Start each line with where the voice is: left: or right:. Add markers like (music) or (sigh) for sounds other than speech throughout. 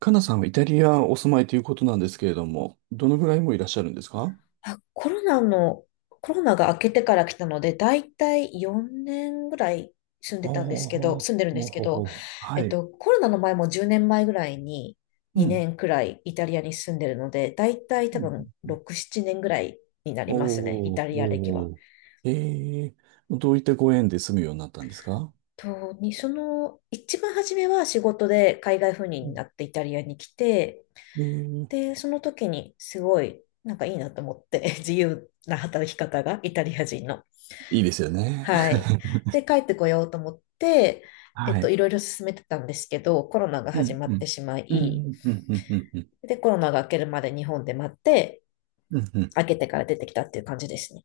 right: カナさんはイタリアお住まいということなんですけれども、どのぐらいもいらっしゃるんですか？
left: あ、コロナが明けてから来たので、だいたい4年ぐらい
right: ああ、も
left: 住んでるんで
right: う
left: すけ
right: ほ
left: ど、
right: ほ。はい。
left: コロナの前も10年前ぐらいに
right: うん。
left: 2年くらいイタリアに住んでるので、だいたい多
right: うん
left: 分
right: うん。
left: 6、7年ぐらいになりますね、イ
right: お
left: タ
right: ー、
left: リア歴は。
right: おー。ええ。どういったご縁で住むようになったんですか？
left: と、に、その、一番初めは仕事で海外赴
right: う
left: 任に
right: ん。
left: なってイタリアに来て、
right: ええ。
left: で、その時にすごい、なんかいいなと思って、(laughs) 自由な働き方がイタリア人の。
right: いいですよね。
left: はい。で、帰ってこようと思って、
right: (laughs) はい。
left: いろいろ進めてたんですけど、コロナが
right: う
left: 始
right: ん、
left: ま
right: う
left: って
right: ん。
left: しま
right: うん、う
left: い、
right: ん、うん、うん、うん。
left: で、コロナが明けるまで日本で待って、
right: うんうん。
left: 明けてから出てきたっていう感じですね。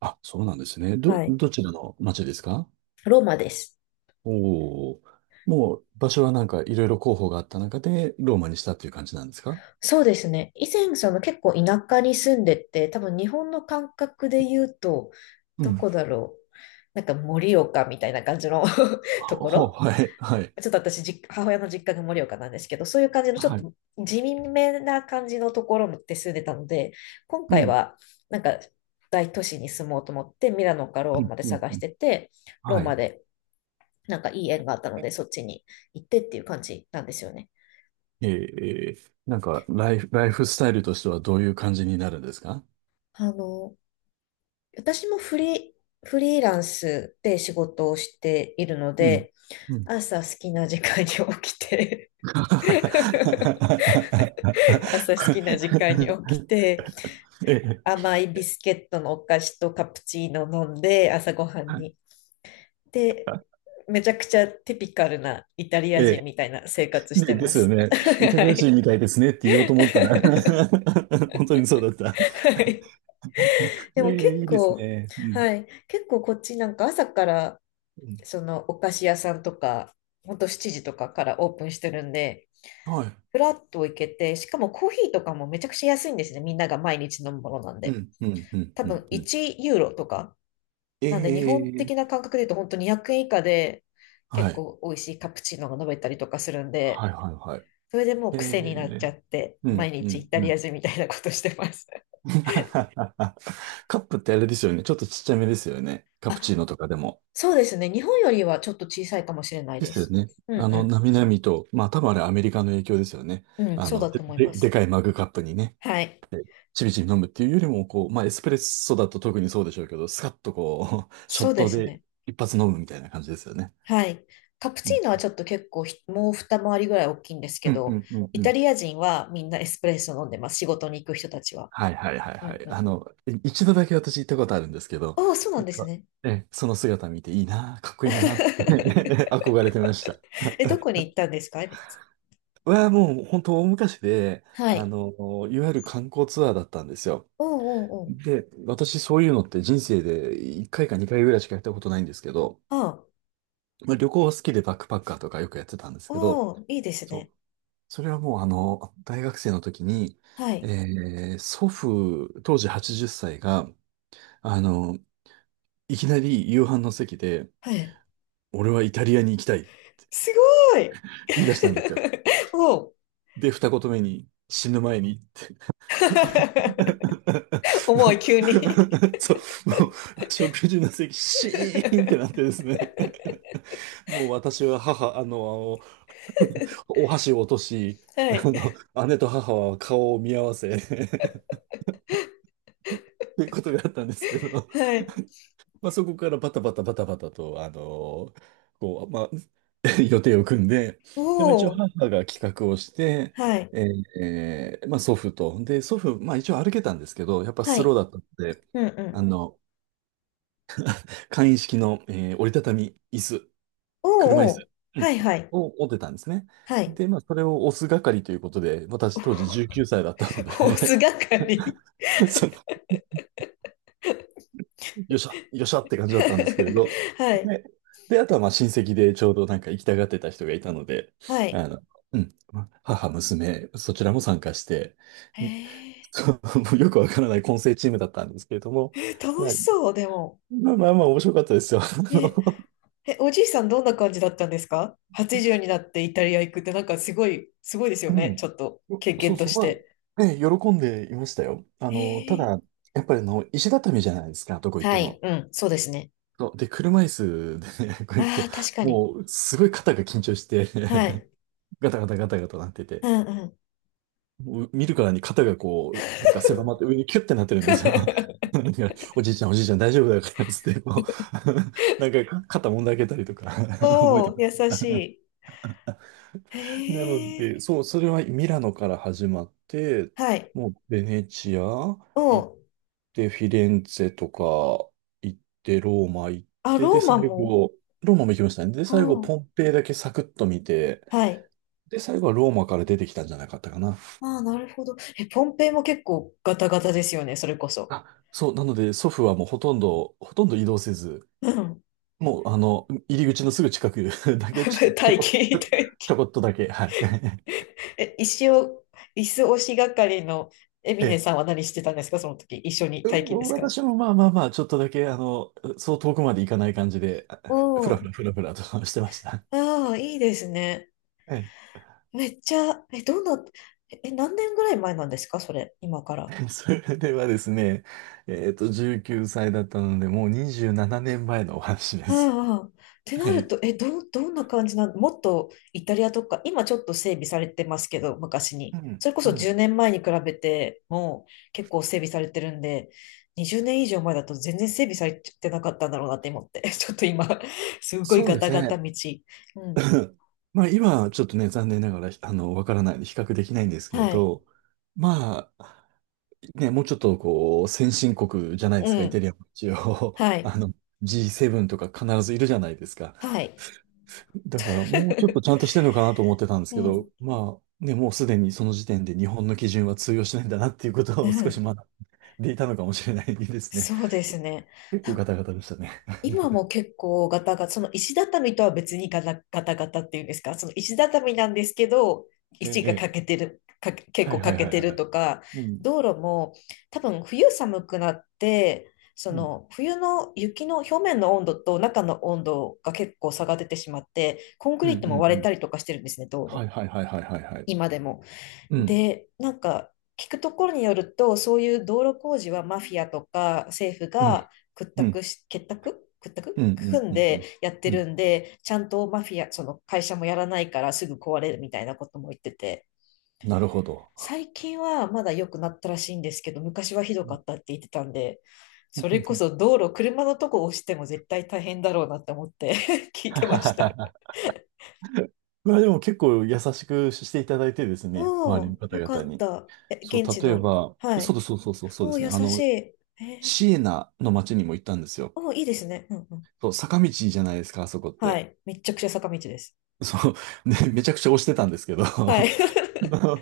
right: あ、そうなんですね。ど、
left: はい。
right: どちらの町ですか？
left: ローマです。
right: おおー。もう場所はなんかいろいろ候補があった中でローマにしたっていう感じなんですか？
left: そうですね。以前、その結構田舎に住んでて、多分日本の感覚で言うと、
right: う
left: ど
right: ん。
left: こだろう。なんか盛岡みたいな感じの (laughs) とこ
right: ほ
left: ろ
right: はい、はい、
left: ちょっと私、母親の実家が盛岡なんですけど、そういう感じのちょっ
right: はい。
left: と地味めな感じのところで住んでたので、今
right: う
left: 回
right: ん、
left: はなんか大都市に住もうと思って、ミラノかロ
right: う
left: ー
right: ん、
left: マで
right: うん、
left: 探
right: う
left: し
right: ん。
left: てて、ロー
right: は
left: マ
right: い。
left: でなんかいい縁があったので、そっちに行ってっていう感じなんですよね。
right: ええー、なんか、ライフスタイルとしてはどういう感じになるんですか？
left: あの、私もフリーランスで仕事をしているの
right: うん。
left: で、
right: うん。
left: 朝好きな時間に起きて (laughs) 朝好きな時間に起
right: (laughs)
left: きて、
right: ええ、
left: 甘いビスケットのお菓子とカプチーノ飲んで朝ごはん
right: はい。
left: に。で、めちゃくちゃテピカルなイタリア
right: え
left: 人
right: え、
left: みたいな生活して
right: ねで
left: ま
right: すよ
left: す。(laughs)
right: ね。イタ
left: は
right: リア人
left: い。
right: みたいですねって言おう
left: (laughs)
right: と思ったら、 (laughs) 本当にそうだった。
left: はい。で
right: え
left: も結
right: え、いいです
left: 構、
right: ね。うん。
left: はい。結構こっちなんか朝から、
right: うん。
left: そのお菓子屋さんとか、ほんと7時とかからオープンしてるんで、
right: はい。
left: フラッと行けて、しかもコーヒーとかもめちゃくちゃ安いんですね。みんなが毎日飲むものなん
right: う
left: で。
right: ん、うん、うん、
left: 多
right: う
left: 分
right: ん、うん。
left: 1ユーロとか
right: え
left: なんで日本
right: え、
left: 的な感覚で言うと本当に200円以下で結
right: はい。
left: 構美味しいカプチーノが飲めたりとかするんで、
right: はい、はい、はい。
left: それでもう
right: え
left: 癖になっちゃ
right: え。
left: って、
right: う
left: 毎
right: ん、う
left: 日イ
right: ん、
left: タ
right: う
left: リア
right: ん。
left: 人みたいなことしてます。(laughs)
right: (laughs) カップってあれですよね。ちょっとちっちゃめですよね。カプ
left: あ、
right: チーノとかでも。
left: そうですね。日本よりはちょっと小さいかもしれない
right: で
left: で
right: すよ
left: す。
right: ね。
left: うん
right: あの、
left: う
right: なみなみと、まあ多分あれアメリカの影響ですよね。
left: ん。うん、
right: あ
left: そう
right: の、
left: だ
right: で、
left: と思い
right: で、
left: ま
right: で
left: す。
right: かいマグカップにね、
left: はい。
right: ちびちび飲むっていうよりも、こう、まあエスプレッソだと特にそうでしょうけど、スカッとこう、(laughs) ショ
left: そ
right: ッ
left: うで
right: ト
left: す
right: で
left: ね。
right: 一発飲むみたいな感じですよね。
left: はい。カプ
right: う
left: チ
right: ん。
left: ーノはちょっと結構もう二回りぐらい大きいんです
right: う
left: け
right: ん、う
left: ど、
right: ん、うん、
left: イ
right: う
left: タ
right: ん。
left: リア人はみんなエスプレッソ飲んでます。仕事に行く人たちは。
right: はいはいはい
left: う
right: は
left: ん
right: い。
left: う
right: あ
left: ん。
right: の、一度だけ私行ったことあるんですけど、
left: おお、そうな
right: や
left: ん
right: っ
left: です
right: ぱ
left: ね。
right: その姿見ていいな、かっこいいな、(laughs) っ
left: (laughs)
right: て憧れてました。
left: え、どこに行ったんですかエミネさ
right: はもう本当大昔で、
left: ん。は
right: あ
left: い。
right: の、いわゆる観光ツアーだったんですよ。
left: おうおうおう。
right: で、私そういうのって人生で1回か2回ぐらいしかやったことないんですけど、
left: あ、
right: まあ、旅行は好きでバックパッカーとかよくやってたんですけど、
left: おー、いいです
right: そう。
left: ね。
right: それはもうあの、大学生の時に、
left: はい。
right: 祖父、当時80歳が、あの、いきなり夕飯の席で、
left: はい。
right: 俺はイタリアに行きたい、
left: すごい
right: 言い出したんですよ。
left: (laughs) おう
right: で、二言目に、死ぬ前にって。
left: (laughs) 重い、急に
right: (laughs)
left: (laughs)
right: そう、もう、食事の席、シーンってなってですね。(laughs) もう私は母、あの、お箸を落とし、
left: は
right: あ
left: い。
right: の、姉と母は顔を見合わせ、っていうことがあったんですけど、
left: はい。
right: (laughs) まあ、そこからバタバタバタバタと、あの、こう、まあ、(laughs) 予定を組んで、
left: お
right: で、まあ、一応
left: お
right: 母が企画をして、まあ、祖父と、で、祖父、まあ、一応歩けたんですけど、やっぱスローだったので、あの、簡易式の、折りたたみ椅子、車椅子、う
left: は
right: ん、
left: いはい。うんうんおうおう
right: を持ってたんですね。
left: はいはい。はい
right: で、まあ、それを押す係ということで、私当時19歳だったので、
left: ホース係
right: (laughs) そのよっしゃ、よっしゃって感じだったんですけれど、
left: (laughs) はい。
right: で、あとはまあ親戚でちょうどなんか行きたがってた人がいたので、
left: は
right: あ
left: い。
right: の、うん、まあ母、娘、そちらも参加して、(laughs) ん
left: へ
right: そうもうよくわからない混成チームだったんですけれども、
left: え。楽
right: まあ、
left: しそう、でも。
right: まあまあまあ面白かったですよ。(laughs) あ
left: ね
right: の、
left: え、おじいさんどんな感じだったんですか？ 80 になってイタリア行くってなんかすごい、すごいです
right: う
left: よね。
right: ん。
left: ちょっと経
right: そう
left: 験と
right: そう、
left: し
right: ま
left: て。
right: あ、ね、喜んでいましたよ。あ
left: へ
right: の、た
left: え。
right: だ、やっぱりあの、石畳じゃないですか、どこ行っ
left: は
right: て
left: い、
right: も。
left: うん、そうですね。
right: そう、で、車椅子でね、(laughs) こう行く
left: あ
right: と、
left: あ、確かに。
right: もう、すごい肩が緊張して、
left: はい。
right: (laughs) ガタガタガタガタなって
left: う
right: て、
left: んうん。
right: もう見るからに肩がこう、なんか狭まって上にキュッてなってるんですよ。
left: (laughs)
right: (laughs) なんか、おじいちゃんおじいちゃん大丈夫だからっつって、こう、 (laughs)、なんか肩もんであげたりとか、 (laughs) 覚え
left: お
right: てる。
left: お、優しい。
right: なの
left: へ
right: で、
left: え。
right: そう、それはミラノから始まって、
left: はい。
right: もうベネチア
left: お
right: 行っ
left: お、
right: て、フィレンツェとか行って、ローマ行っ
left: あ、
right: て、で、
left: ローマ
right: 最
left: も
right: 後、ローマも行きましたね。で、
left: お
right: 最後、
left: お、
right: ポンペイだけサクッと見て、
left: はい。
right: で、最後はローマから出てきたんじゃなかったかな。
left: ああ、なるほど。え、ポンペイも結構ガタガタですよね、それこそ。
right: あ、そう、なので、祖父はもうほとんど、ほとんど移動せず、
left: うん。
right: もう、あの、入り口のすぐ近く (laughs) だけ、ちょっ
left: (laughs)
right: と、
left: 大気。
right: ちょこっとだけ、はい。(laughs)
left: え、石を、椅子押し係のエビネ
right: ええ。
left: さんは何してたんですかその時、一緒に
right: う
left: 待機で
right: ん、
left: すか？
right: 私もまあまあまあ、ちょっとだけ、あの、そう遠くまで行かない感じで、
left: お
right: ふらふら
left: お。
right: ふらふらと (laughs) してました。
left: ああ、いいですね。
right: え
left: めっちゃ、え、どんな、え、何年ぐらい前なんですかそれ、今から。
right: え、(laughs) それではですね、19歳だったので、もう27年前のお話です。
left: ああ、ってな
right: は
left: る
right: い。
left: と、え、どう、どんな感じなのもっとイタリアとか、今ちょっと整備されてますけど、昔
right: う
left: に。
right: ん、
left: それこ
right: う
left: そ10
right: ん。
left: 年前に比べてもう結構整備されてるんで、20年以上前だと全然整備されてなかったんだろうなって思って、(laughs) ちょっと今、すごい
right: そう
left: ガ
right: です
left: タガタ
right: ね。
left: 道。うん。
right: (clears throat) まあ今はちょっとね、残念ながら、あの、わからないんで比較できないんですけれ
left: はい。
right: ど、まあ、ね、もうちょっとこう、先進国じゃないで
left: う
right: すか、イタ
left: ん。
right: リアも一応、
left: は
right: (laughs)
left: い。
right: あの、G7 とか必ずいるじゃないですか。
left: はい。
right: だからもうちょっとちゃん
left: (laughs)
right: としてるのかなと思ってたんです
left: う
right: けど、
left: ん。
right: まあね、もうすでにその時点で日本の基準は通用しないんだなっていうこと
left: う
right: を少し
left: ん。
right: 学んでいたのかもしれないですね。
left: そう
right: (laughs)
left: ですね。
right: 結構
left: なん
right: ガタガタでしたね。
left: 今も結構ガタガタ、その石畳とは別にガタガタガタっていうんですか、その石畳なんですけど、
right: え
left: 石が
right: え、
left: 欠
right: ええ。
left: けてる、か結
right: はい
left: 構
right: は
left: 欠
right: い
left: け
right: はい
left: て
right: は
left: る
right: い。
left: とか、
right: うん、
left: 道路も多分冬寒くなって、そ
right: うん、
left: の冬の雪の表面の温度と中の温度が結構差が出てしまって、コンク
right: うん、
left: リ
right: うん、
left: ートも割
right: う
left: れた
right: ん。
left: りとかしてるんですね、道路。
right: はいはいはいはいはいはい。
left: 今でも。
right: うん、
left: で、なんか聞くところによると、そういう道路工事はマフィアとか政府
right: う
left: が
right: ん、
left: 屈
right: うん、
left: 託し、結託屈
right: うん、う
left: 託
right: ん、
left: 組ん
right: うん、う
left: で
right: ん。
left: やって
right: う
left: る
right: ん、
left: んで、ちゃんとマフィア、その会社もやらないからすぐ壊れるみたいなことも言ってて、
right: なるほど。
left: 最近はまだ良くなったらしいんですけど、昔はひど
right: う
left: か
right: ん。
left: ったって言ってたんで、それこそ道路、車のとこ押しても絶対大変だろうなって思って (laughs) 聞いてました。
right: (laughs) まあでも結構優しくしていただいてですね、周
left: お
right: りの
left: お、
right: 方
left: よか
right: 々
left: っ
right: に。
left: た。え、
right: そう、
left: 現地
right: 例え
left: の。
right: ば、
left: は
right: そ
left: い。
right: うそうそうそう、そう
left: お
right: で
left: お、
right: すね。
left: 優
right: あ
left: しい。
right: の、
left: えー
right: シエナの街にも行ったんですよ。
left: お、いいですね。うんうん。
right: そう、坂道じゃないですか、あそこっ
left: は
right: て。
left: い。めっちゃくちゃ坂道です。
right: そう、ね、めちゃくちゃ押してたんですけど、(laughs) や
left: はい。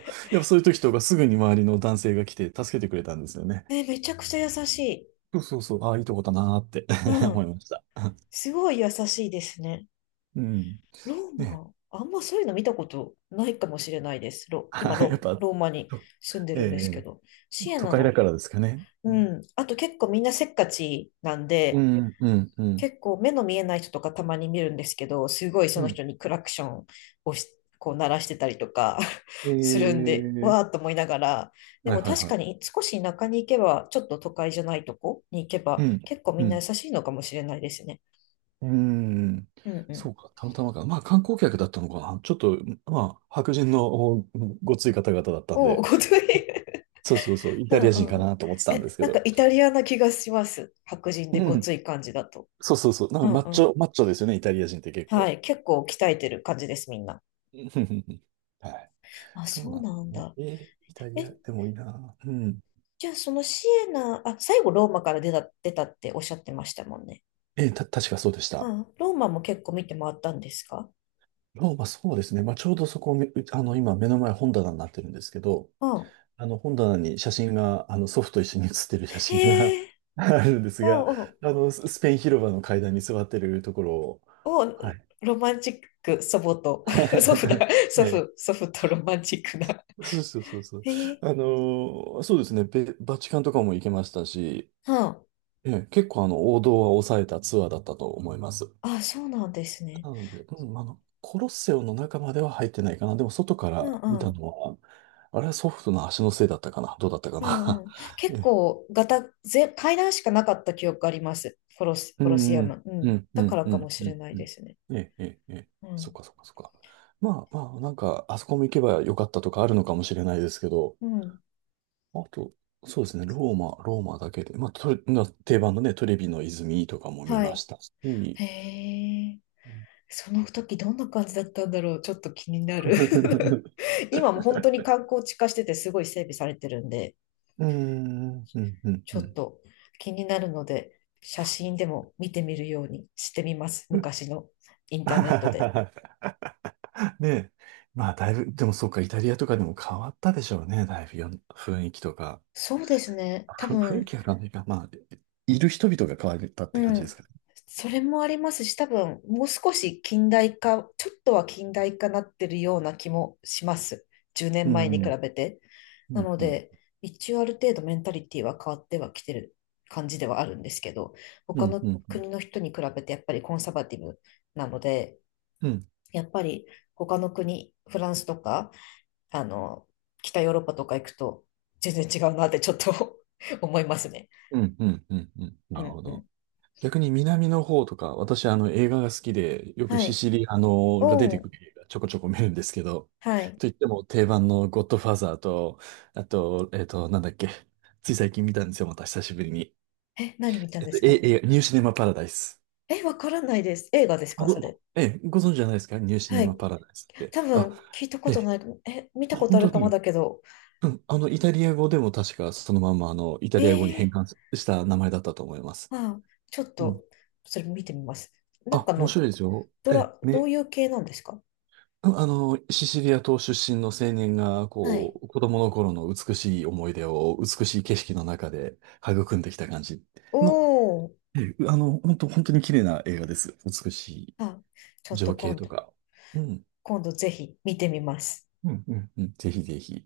left: (laughs)
right: っぱそういう時とかすぐに周りの男性が来て助けてくれたんですよね。
left: ね、めちゃくちゃ優しい。
right: そうそうそう、ああ、いいとこだなーって、
left: う
right: (laughs) 思い
left: ん。
right: ました。
left: すごい優しいですね。
right: うん。
left: ロー
right: ね。
left: マ、あんまそういうの見たことないかもしれないです。ロ、今
right: (laughs) やっ
left: ロ、
right: ぱ、
left: ローマに
right: と
left: 住んでるんですけ
right: ええ
left: ど。シエ
right: 都
left: ナ
right: 会だ
left: の。
right: からですかね。
left: うん。あと結構みんなせっかちなん
right: う
left: で、
right: ん、うん、うん、うん。
left: 結構目の見えない人とかたまに見るんですけど、すごい
right: う
left: その
right: ん、
left: 人にクラクションをこう鳴らしてたりとか
right: え
left: (laughs) するんで、わーっ
right: え。
left: と思いながら、で
right: はい
left: も
right: はい
left: 確
right: はい。
left: かに少し田舎に行けば、ちょっと都会じゃないとこに行け
right: う
left: ば、
right: ん、
left: 結構
right: う
left: みんな優
right: ん。
left: しいのかもしれないですね。
right: うーん。
left: うんう
right: そ
left: ん。
right: うか、たまたまか。まあ、観光客だったのかな。ちょっと、まあ、白人のおごつい方々だったん
left: おお、
right: で、
left: ごつい。
right: そうそうそう、イ
left: (laughs) う
right: タ
left: ん
right: リア人か
left: うん。
right: なと思ってたんで
left: え、
right: すけ
left: なん
right: ど。
left: かイタリアな気がします。白人で
right: う
left: ご
right: ん、
left: つい感じだと。
right: そうそうそう、なん
left: う
right: か
left: ん
right: マッ
left: う
right: チ
left: ん。
right: ョ、マッチョですよね、イタリア人って結
left: は
right: 構。
left: い。結構鍛えてる感じです、みんな。
right: (laughs) うんうんうん。はい。
left: あ、
right: そう
left: そ
right: な
left: う
right: ん
left: なん
right: だね。
left: だ。
right: イタリ
left: え、
right: アでもいいな。うん。
left: じゃあ、そのシエナ、あ、最後ローマから出たっておっしゃってましたもんね。
right: えーた、確かそうでした。
left: うん。ローマも結構見て回ったんですか？
right: ローマ、そうですね。まあ、ちょうどそこ、めあの、今、目の前本棚になってるんですけど、
left: うん。
right: あの本棚に写真が、あの祖父と一緒に写ってる写真が
left: へえ、
right: (laughs) あるんですが、
left: おうおう、
right: あのスペイン広場の階段に座ってるところを、
left: お
right: は
left: う、
right: い。
left: ロマンチック、祖母と、(laughs) 祖父だ、
right: (laughs) ね
left: 祖父とロマンチックな。
right: え、そうそうそうそう。
left: へえ、
right: あの、そうですね、バチカンとかも行けましたし、
left: うん。
right: ええ、結構あの王道は抑えたツアーだったと思います。
left: あ、そうなんですね。
right: なので、うん、あの、コロッセオの中までは入ってないかな。でも外か
left: うん
right: ら見
left: う
right: た
left: ん。
right: のは、あれは祖父の足のせいだったかな。どうだったか
left: うんうん。結
right: な。(laughs)
left: 構、ガタ、ぜ、階段しかなかった記憶あります。コロス、
right: う
left: コロシ
right: ん、
left: ア
right: うん、
left: ム。う
right: う
left: ん。
right: ん、う
left: だか
right: ん、
left: ら
right: う
left: かも
right: ん、
left: し
right: う
left: れ
right: ん。
left: ない
right: う
left: で
right: ん、
left: すね。
right: ええ、ええ、ええ。
left: う
right: そっ
left: ん。
right: かそっかそっか。まあまあ、なんか、あそこも行けばよかったとかあるのかもしれないですけど、
left: うん。
right: あと、そうですね、ローマだけで、まあ、トレな定番のね、トレビの泉とかも見
left: は
right: ま
left: い。
right: したし、うん。
left: へえ。その時どんな感じだったんだろう、ちょっと気になる
right: (laughs)、
left: (laughs) 今も本当に観光地化しててすごい整備されてるんで、
right: うーん、うん、うん。
left: ち
right: う
left: ょっ
right: ん。
left: と気になるので、写真でも見てみるようにしてみます、昔のインターネットで。
right: (laughs) ねえ、まあ、だいぶ、でもそうか、イタリアとかでも変わったでしょうね、だいぶよ雰囲気とか。
left: そうですね、多
right: ふ雰囲
left: 分
right: 気あるわねが、まあ、いる人々が変わったって
left: う
right: 感じで
left: ん。
right: すかね。
left: それもありますし、多分、もう少し近代化、ちょっとは近代化なってるような気もします。10
right: う
left: 年前に比
right: ん、
left: べて。
right: う
left: な
right: ん、
left: の
right: うん、
left: で、一応ある程度メンタリティは変わってはきてる感じではあるんですけど、
right: う
left: 他
right: ん、
left: の
right: うん、うん、
left: 国の人に比べてやっぱりコンサバティブなので、
right: うん、
left: やっぱり他の国、フランスとか、あの、北ヨーロッパとか行くと全然違うなってちょっと (laughs) 思いますね。
right: うん、うん、うん、な
left: う
right: る
left: ん
right: ほ
left: う
right: ど。
left: ん。
right: 逆に南の方とか、私、あの、映画が好きで、よく
left: は
right: シ
left: い。
right: シリアのが出
left: お
right: てく
left: ん。
right: る映画ちょこちょこ見るんですけど、
left: はい。
right: といっても定番のゴッドファーザーと、あと、なんだっけ、つい最近見たんですよ、また久しぶりに。
left: え、何見たんですか？
right: ニューシネマパラダイス。
left: え、わからないです。映画です
right: あ
left: かそれ？
right: ごええ、ご存知じゃないですかニューシネ
left: は
right: マ
left: い。
right: パラダイスって。
left: 多
right: あ、
left: 分、聞いたこ
right: え
left: と
right: え、
left: ないかも。え、見たこと
right: 本
left: あ
right: 当
left: るかも
right: に。
left: だけど。
right: うん、イタリア語でも確かそのまんま、あの、イタ
left: え
right: リア語に変
left: ー、
right: 換した名前だったと思います。
left: ああ、ちょっ
right: うん。
left: と、それ見てみます。なん
right: あ、
left: か
right: 面
left: の、
right: 白いですよ。
left: ドラ、どういう系なんですか？
right: うん、シチリア島出身の青年が、
left: はい。
right: こう、子供の頃の美しい思い出を美しい景色の中で育んできた感じの、
left: おー。
right: ええ、本当本当に綺麗な映画です。美しい
left: あ、ちょっと
right: 情景
left: 今
right: と
left: 度、
right: か。うん。
left: 今度ぜひ見てみます。
right: うん、うん、うん。ぜひぜひ。